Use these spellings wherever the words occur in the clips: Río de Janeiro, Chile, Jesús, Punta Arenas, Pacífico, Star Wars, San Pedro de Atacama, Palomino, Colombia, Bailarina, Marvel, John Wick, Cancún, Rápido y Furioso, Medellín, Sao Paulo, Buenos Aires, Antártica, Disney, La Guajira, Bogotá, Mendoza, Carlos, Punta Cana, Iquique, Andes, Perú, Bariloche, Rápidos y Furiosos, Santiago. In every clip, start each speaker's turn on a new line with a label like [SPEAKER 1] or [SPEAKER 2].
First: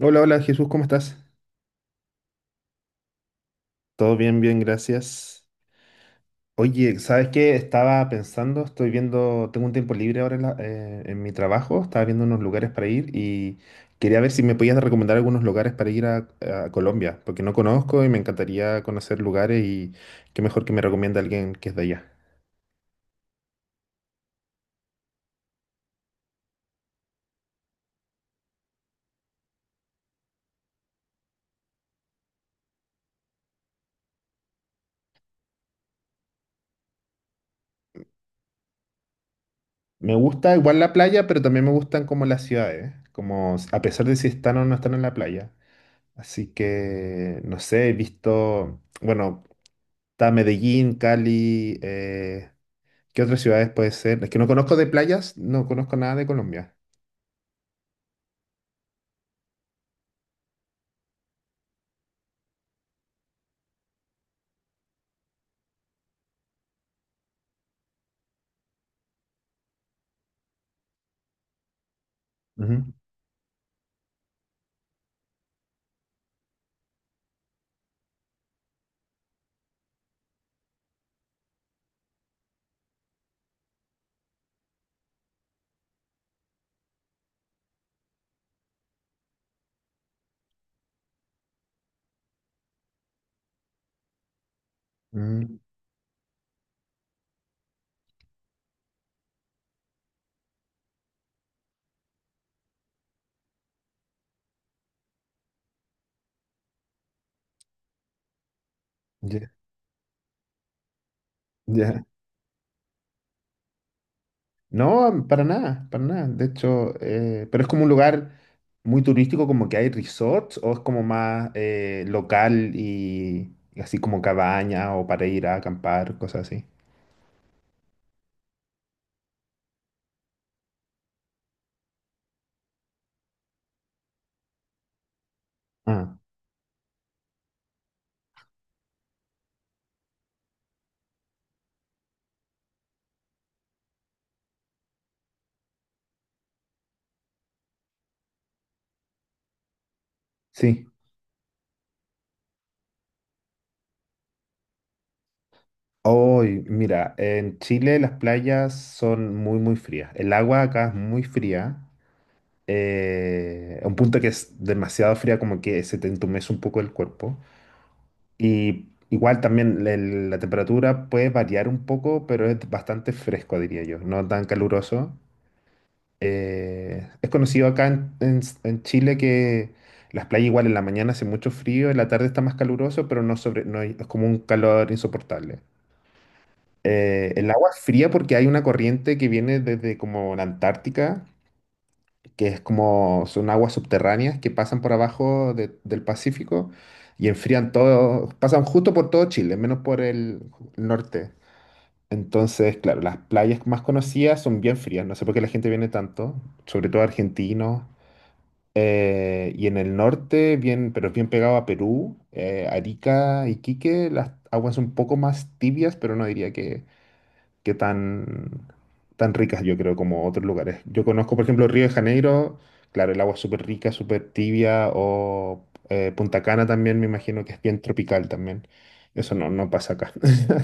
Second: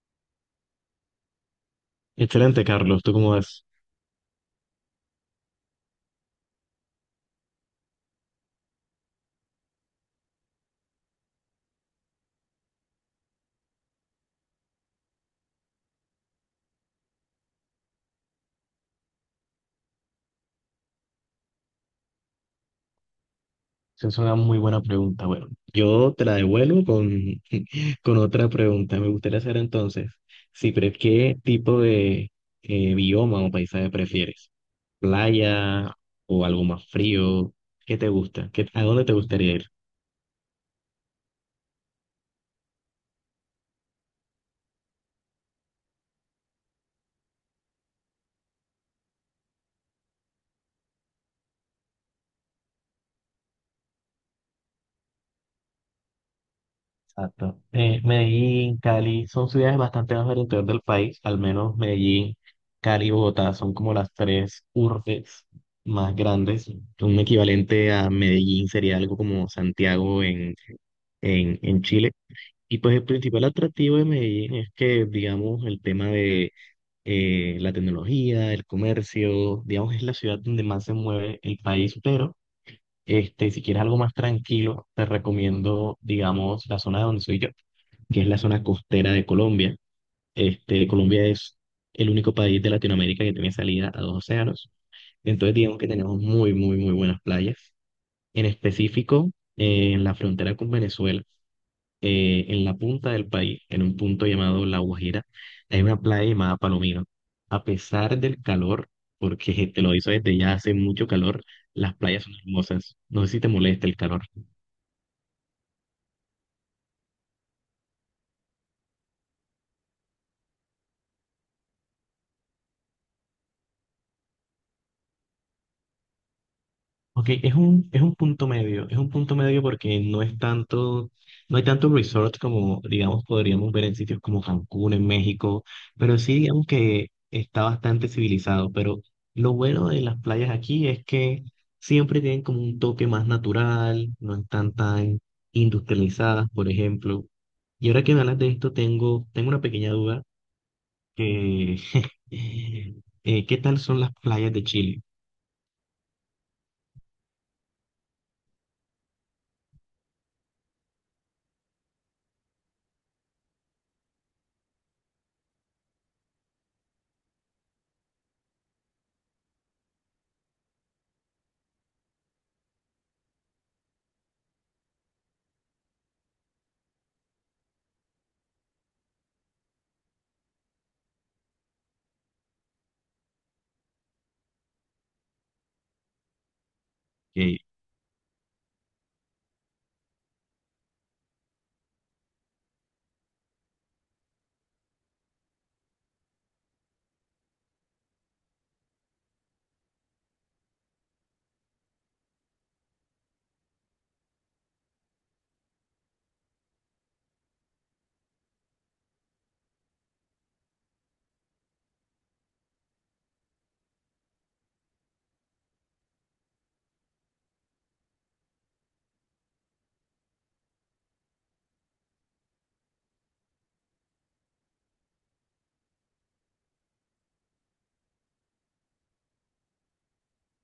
[SPEAKER 1] Hola, hola Jesús, ¿cómo estás?
[SPEAKER 2] Excelente, Carlos. ¿Tú cómo ves?
[SPEAKER 1] Todo bien, bien, gracias. Oye, ¿sabes qué? Estaba pensando, estoy viendo, tengo un tiempo libre ahora en, en mi trabajo, estaba viendo unos lugares para ir y quería ver si me podías recomendar algunos lugares para ir a Colombia, porque no conozco y me encantaría conocer lugares y qué mejor que me recomiende alguien que es de allá.
[SPEAKER 2] Esa es una muy buena pregunta. Bueno, yo te la devuelvo con, con otra pregunta. Me gustaría hacer entonces, si pre- ¿qué tipo de bioma o paisaje prefieres? ¿Playa o algo más frío? ¿Qué te gusta? ¿Qué, a dónde te gustaría ir?
[SPEAKER 1] Me gusta igual la playa, pero también me gustan como las ciudades, a pesar de si están o no están en la playa. Así que, no sé, he visto, bueno. Está Medellín, Cali, ¿qué otras ciudades puede ser? Es que no conozco de playas, no conozco nada de Colombia.
[SPEAKER 2] Exacto. Medellín, Cali, son ciudades bastante más del interior del país, al menos Medellín, Cali y Bogotá son como las tres urbes más grandes. Un equivalente a Medellín sería algo como Santiago en, en Chile. Y
[SPEAKER 1] Ujú.
[SPEAKER 2] pues el principal atractivo de Medellín es que, digamos, el tema de la tecnología, el comercio, digamos, es la ciudad donde más se mueve el país, pero este, si quieres algo más tranquilo, te recomiendo, digamos, la zona de donde soy yo, que es la zona costera de Colombia. Este, Colombia es el único país de Latinoamérica que tiene salida a dos océanos. Entonces,
[SPEAKER 1] Mm,
[SPEAKER 2] digamos que tenemos muy, muy, muy buenas playas. En específico, en la frontera con Venezuela, en la punta del país, en un punto llamado La Guajira, hay una playa llamada Palomino. A pesar del calor,
[SPEAKER 1] ya,
[SPEAKER 2] porque te lo hizo desde ya hace mucho calor, las
[SPEAKER 1] ya.
[SPEAKER 2] playas son hermosas. No sé si te molesta el calor.
[SPEAKER 1] No, para nada, para nada. De hecho, pero es como un lugar muy turístico, como que hay resorts, o es como más local y así como cabaña o para ir a acampar, cosas así.
[SPEAKER 2] Ok, es un punto medio, es un punto medio porque no es tanto, no hay tanto resort como, digamos, podríamos ver en sitios como Cancún, en México,
[SPEAKER 1] Ah,
[SPEAKER 2] pero sí digamos que está bastante civilizado, pero lo bueno de las playas aquí es que siempre tienen como un toque más natural, no están tan industrializadas, por ejemplo. Y ahora que me hablas de esto, tengo una pequeña duda
[SPEAKER 1] sí.
[SPEAKER 2] que, ¿qué tal son las playas de Chile?
[SPEAKER 1] Hoy, mira, en Chile las playas son muy, muy frías. El agua acá es muy fría. A un punto que es demasiado fría, como que se te entumece un poco el cuerpo. Y igual también la temperatura puede variar un poco, pero es bastante fresco, diría yo, no tan caluroso. Es conocido acá en, en Chile que las playas igual en la mañana hace mucho frío, en la tarde está más caluroso, pero no sobre, no hay- es como un calor insoportable. El
[SPEAKER 2] Eh,
[SPEAKER 1] agua es fría porque hay una corriente que viene desde como la Antártica, que es como son aguas subterráneas que pasan por del Pacífico y enfrían todo, pasan justo por todo Chile, menos por el norte. Entonces, claro, las playas más conocidas son bien frías, no sé por qué la gente viene tanto, sobre todo argentinos. Y en el norte, bien, pero es bien pegado a Perú, Arica, Iquique, las aguas son un poco más tibias, pero no diría que que tan, tan ricas, yo creo, como otros lugares. Yo conozco, por ejemplo, Río de Janeiro, claro, el agua es súper rica, súper tibia, o Punta Cana también, me imagino que es bien tropical también. Eso no, no pasa acá.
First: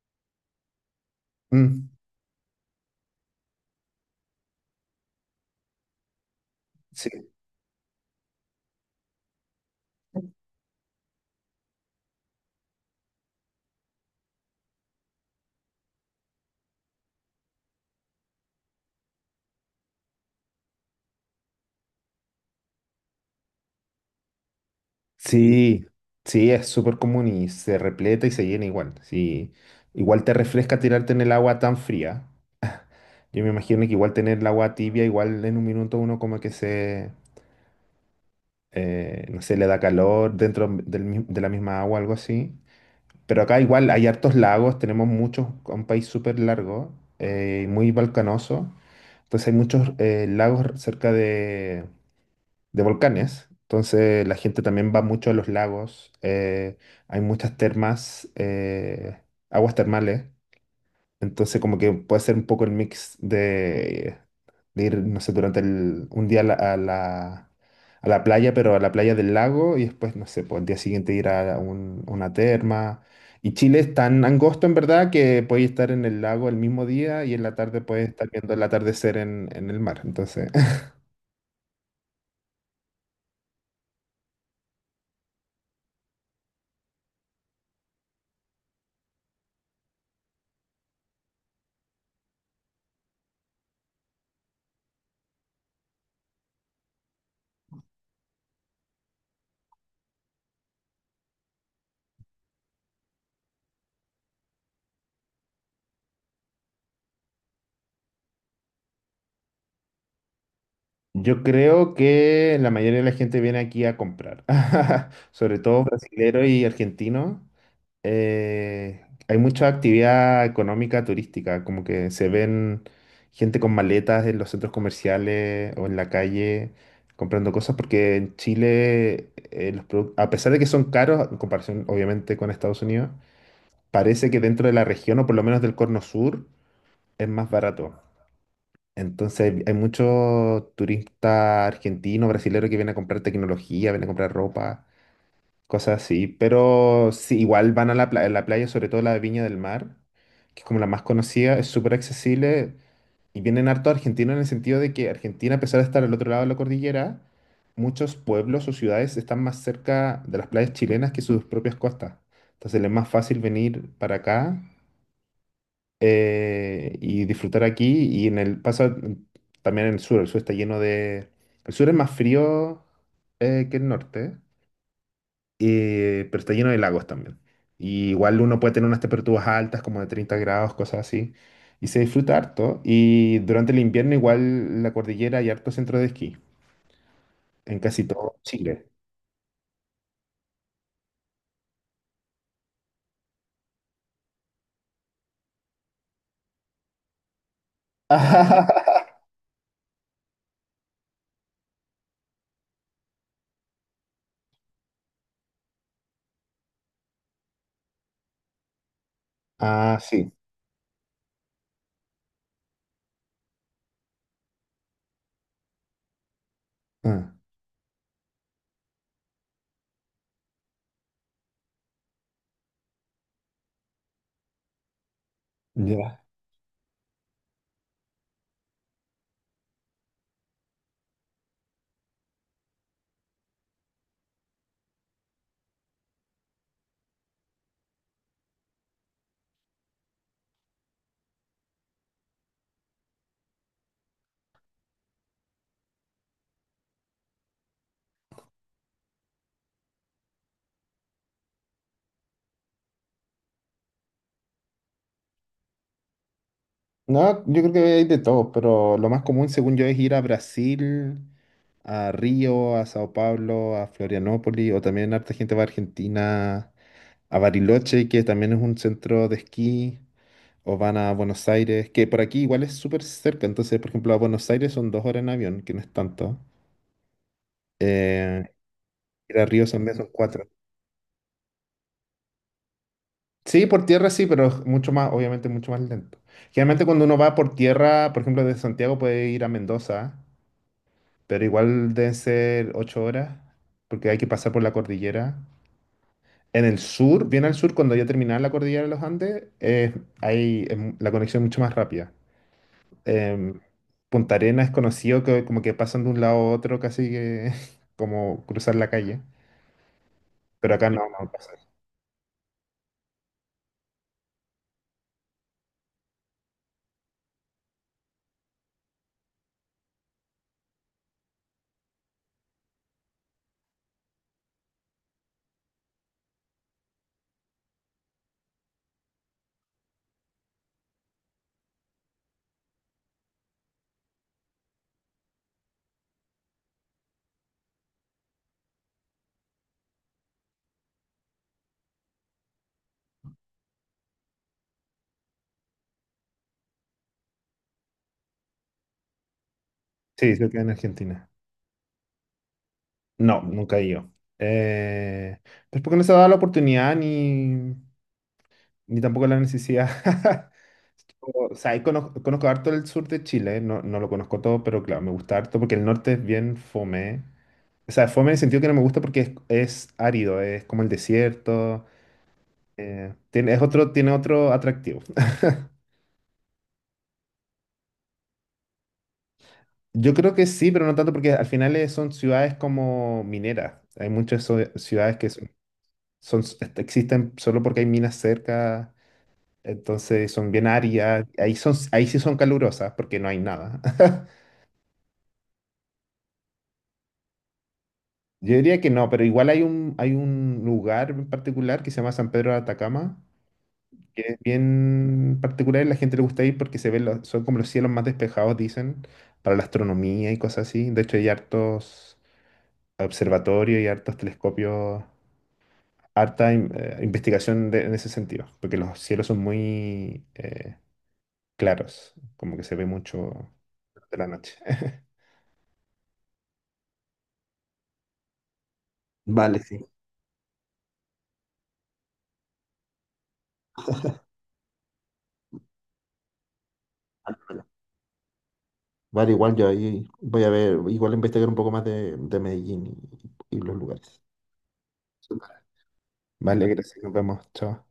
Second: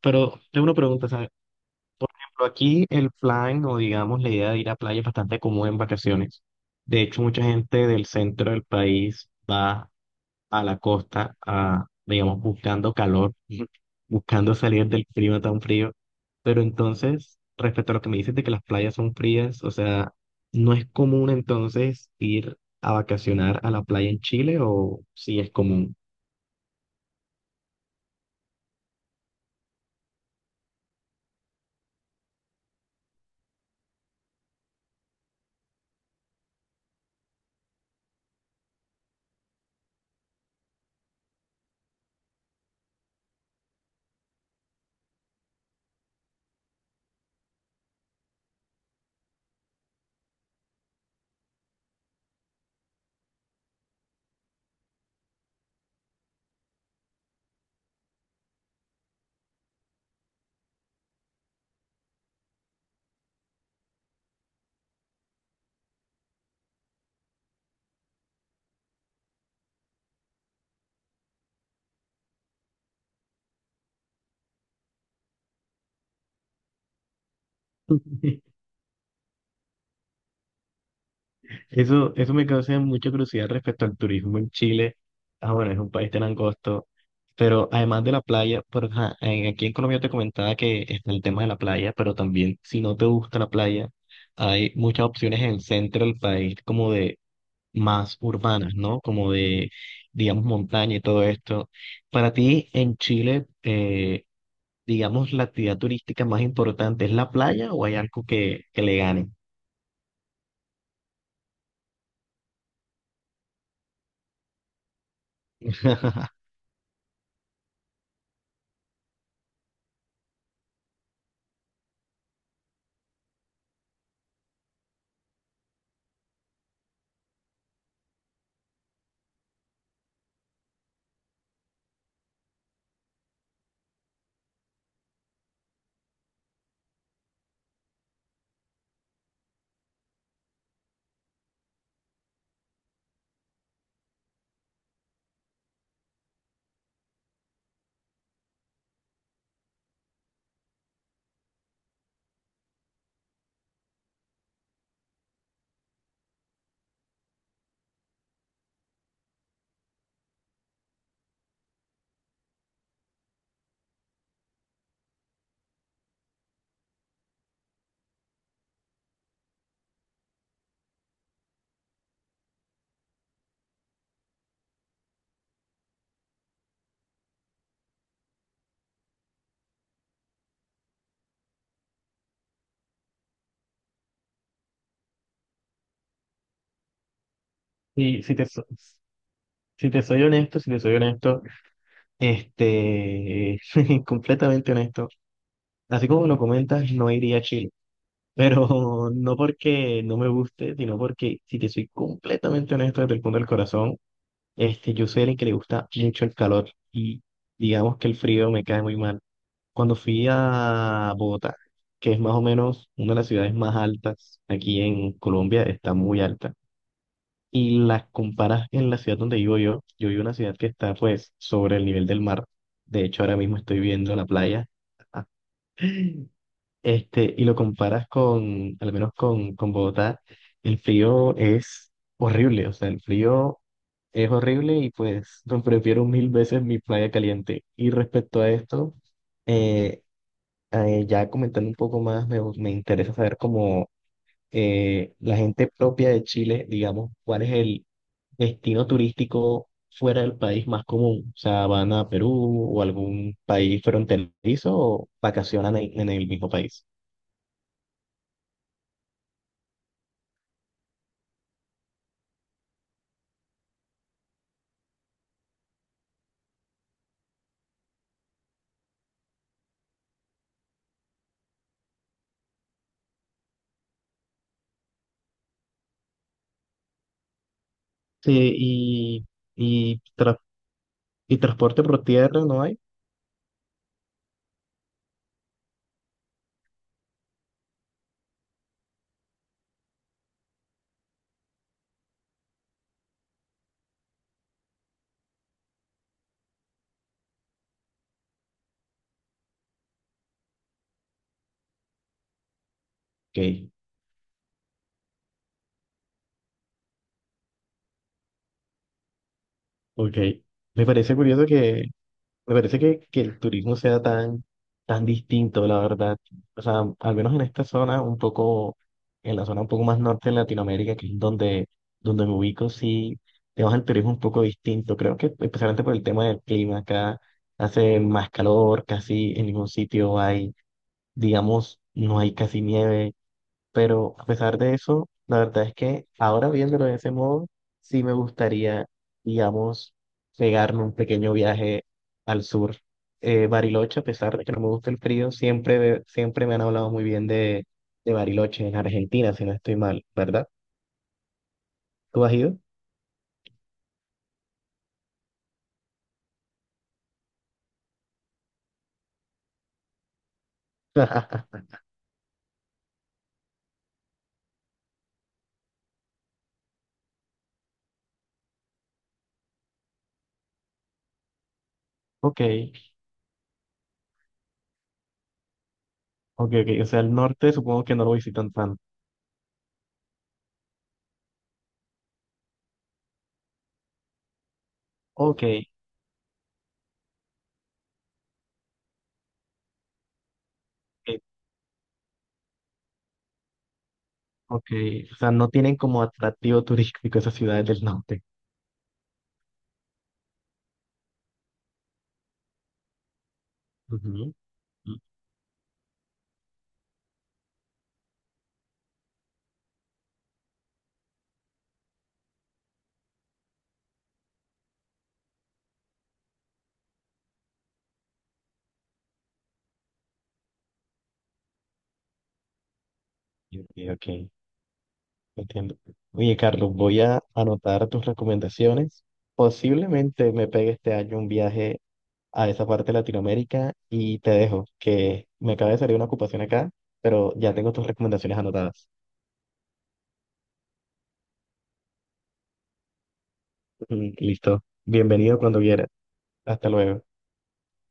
[SPEAKER 2] pero tengo una pregunta, ¿sabes?
[SPEAKER 1] Mm,
[SPEAKER 2] Pero aquí el plan o digamos la idea de ir a playa es bastante común en vacaciones. De hecho,
[SPEAKER 1] sí,
[SPEAKER 2] mucha gente del centro del país va a la costa, a, digamos, buscando calor, buscando salir del clima tan frío. Pero entonces, respecto a lo que me dices de que las playas son frías, o sea, ¿no es común entonces ir a vacacionar a la playa en Chile o sí es
[SPEAKER 1] sí,
[SPEAKER 2] común?
[SPEAKER 1] sí, es súper común y se repleta y se llena igual. Sí, igual te refresca tirarte en el agua tan fría. Yo me imagino que igual tener el agua tibia, igual en un minuto uno como que se, no sé, le da calor dentro de la misma agua, algo así. Pero acá igual hay hartos lagos, tenemos muchos, un país súper largo, muy volcanoso. Entonces hay muchos lagos cerca de volcanes. Entonces la gente también va mucho a los lagos. Hay muchas termas, aguas termales. Entonces como que puede ser un poco el mix de ir, no sé, durante un día a la, a la, a la playa, pero a la playa del lago y después, no sé, pues el día siguiente ir a una terma. Y Chile es tan angosto en verdad que puedes estar en el lago el mismo día y en la tarde puedes estar viendo el atardecer en el mar. Entonces,
[SPEAKER 2] Eso me causa mucha curiosidad respecto al turismo en Chile. Ah, bueno, es un país tan angosto, pero además de la playa, por, ajá, aquí en Colombia te comentaba que está el tema de la playa, pero también si no te gusta la playa, hay muchas opciones en el centro del país como de más urbanas, ¿no? Como de, digamos, montaña y todo esto. Para ti en Chile, digamos, la actividad turística más importante, ¿es la playa o hay algo que le gane?
[SPEAKER 1] yo creo que la mayoría de la gente viene aquí a comprar, sobre todo brasileños y argentinos. Hay mucha actividad económica turística, como que se ven gente con maletas en los centros comerciales o en la calle comprando cosas, porque en Chile, a pesar de que son caros, en comparación obviamente con Estados Unidos, parece que dentro de la región, o por lo menos del Cono Sur, es más barato. Entonces hay muchos turistas argentinos, brasileños que vienen a comprar tecnología, vienen a comprar ropa cosas así. Pero sí, igual van a la, la playa, sobre todo la de Viña del Mar, que es como la más conocida, es súper accesible y vienen harto argentinos en el sentido de que Argentina, a pesar de estar al otro lado de la cordillera, muchos pueblos o ciudades están más cerca de las playas chilenas que sus propias costas. Entonces les es más fácil venir para acá y disfrutar aquí. Y en el pasa también en el sur está lleno de... El sur es más frío que el norte, pero está lleno de lagos también. Y igual uno puede tener unas temperaturas altas, como de 30 grados, cosas así, y se disfruta harto. Y durante el invierno igual la cordillera hay harto centro de esquí, en casi
[SPEAKER 2] Sí,
[SPEAKER 1] todo Chile.
[SPEAKER 2] si te soy honesto, si te soy honesto, este, completamente honesto, así como lo comentas, no iría a Chile, pero no porque no me guste, sino porque si te soy completamente honesto desde el punto del corazón, este, yo soy alguien que le gusta mucho el calor y digamos que el frío me cae muy mal. Cuando
[SPEAKER 1] Ah,
[SPEAKER 2] fui
[SPEAKER 1] sí.
[SPEAKER 2] a Bogotá, que es más o menos una de las ciudades más altas aquí en Colombia, está muy alta
[SPEAKER 1] Ah,
[SPEAKER 2] y las comparas en la ciudad donde vivo yo, yo vivo en una ciudad que está pues sobre el nivel del mar, de hecho ahora mismo estoy viendo la playa,
[SPEAKER 1] ya.
[SPEAKER 2] este, y lo comparas con, al menos con Bogotá, el frío es horrible, o sea, el frío es horrible y pues no, prefiero mil veces mi playa caliente. Y respecto a esto, eh, ya comentando un poco más, me interesa saber cómo la gente propia de Chile, digamos, ¿cuál es el destino turístico fuera del país más común? O sea, ¿van a Perú o algún país fronterizo o vacacionan en el mismo país?
[SPEAKER 1] No, yo creo que hay de todo, pero lo más común, según yo, es ir a Brasil, a Río, a Sao Paulo, a Florianópolis, o también harta gente va a Argentina, a Bariloche, que también es un centro de esquí. O van a Buenos Aires, que por aquí igual es súper cerca. Entonces, por ejemplo, a Buenos Aires son 2 horas en avión, que no es tanto. Eh,
[SPEAKER 2] Sí,
[SPEAKER 1] Ir a Río son menos,
[SPEAKER 2] y,
[SPEAKER 1] son
[SPEAKER 2] tra-
[SPEAKER 1] cuatro.
[SPEAKER 2] y transporte por tierra no hay.
[SPEAKER 1] Sí, por tierra sí, pero es mucho más, obviamente mucho más lento. Generalmente cuando uno va por tierra, por ejemplo, desde Santiago puede ir a Mendoza, pero igual deben ser 8 horas, porque hay que pasar por la cordillera. En el sur, bien al sur, cuando ya terminaba la cordillera de los Andes, hay, la conexión es mucho más rápida. em,
[SPEAKER 2] Ok,
[SPEAKER 1] Punta Arenas es conocido que como que pasan de un lado a otro casi que como cruzar la calle,
[SPEAKER 2] ok.
[SPEAKER 1] pero
[SPEAKER 2] Me
[SPEAKER 1] acá no,
[SPEAKER 2] parece
[SPEAKER 1] no
[SPEAKER 2] curioso
[SPEAKER 1] pasa.
[SPEAKER 2] que Me parece que el turismo sea tan, tan distinto, la verdad. O sea, al menos en esta zona, un poco, en la zona un poco más norte de Latinoamérica, que es donde, donde me ubico, sí, tenemos el turismo un poco distinto. Creo que especialmente por el tema del clima, acá hace más calor, casi en ningún sitio hay, digamos, no hay casi nieve. Pero a pesar de eso, la verdad es que ahora viéndolo de ese modo, sí me gustaría, digamos, pegarme un pequeño viaje al sur. Bariloche, a pesar de que no me gusta el frío, siempre, siempre me han hablado muy bien de Bariloche en Argentina, si no estoy mal,
[SPEAKER 1] Sí, se
[SPEAKER 2] ¿verdad?
[SPEAKER 1] queda en Argentina.
[SPEAKER 2] ¿Tú has ido?
[SPEAKER 1] No, nunca he ido. Eh, pues porque no se ha dado la oportunidad ni, ni tampoco la necesidad. O sea, ahí conozco, conozco harto el sur de Chile, no, no lo conozco todo, pero claro, me gusta harto porque el norte es bien fome. O sea, fome en el sentido que no me gusta porque es árido, es como el desierto,
[SPEAKER 2] Ok,
[SPEAKER 1] tiene, es otro, tiene otro atractivo.
[SPEAKER 2] ok, ok. O sea, el norte supongo que no lo visitan tanto.
[SPEAKER 1] Yo creo que sí, pero no tanto porque al final son ciudades como mineras. Hay muchas ciudades que
[SPEAKER 2] Ok,
[SPEAKER 1] son, existen solo porque hay minas cerca, entonces son bien
[SPEAKER 2] ok,
[SPEAKER 1] áridas. Ahí son, ahí sí son calurosas porque no hay nada.
[SPEAKER 2] ok. O sea, no tienen como atractivo turístico esas ciudades del norte.
[SPEAKER 1] Yo diría que no, pero igual hay un lugar en particular que se llama San Pedro de Atacama, que
[SPEAKER 2] Ujú.
[SPEAKER 1] es bien particular y la gente le gusta ir porque se ven son como los cielos más despejados, dicen, para la astronomía y cosas así. De hecho, hay hartos observatorios y hartos telescopios, investigación en ese sentido, porque los cielos son muy claros, como que se ve mucho
[SPEAKER 2] Ok, ok.
[SPEAKER 1] de la noche.
[SPEAKER 2] Entiendo. Oye, Carlos, voy a anotar tus recomendaciones.
[SPEAKER 1] Vale, sí.
[SPEAKER 2] Posiblemente me pegue este año un viaje a esa parte de Latinoamérica y te dejo, que me acaba de salir una ocupación acá, pero ya
[SPEAKER 1] Vale,
[SPEAKER 2] tengo tus recomendaciones anotadas.
[SPEAKER 1] vale, igual yo ahí voy a ver, igual investigar un poco más de Medellín y los
[SPEAKER 2] Mm,
[SPEAKER 1] lugares.
[SPEAKER 2] listo. Bienvenido cuando quieras.
[SPEAKER 1] Vale,
[SPEAKER 2] Hasta
[SPEAKER 1] gracias,
[SPEAKER 2] luego.
[SPEAKER 1] nos vemos, chao.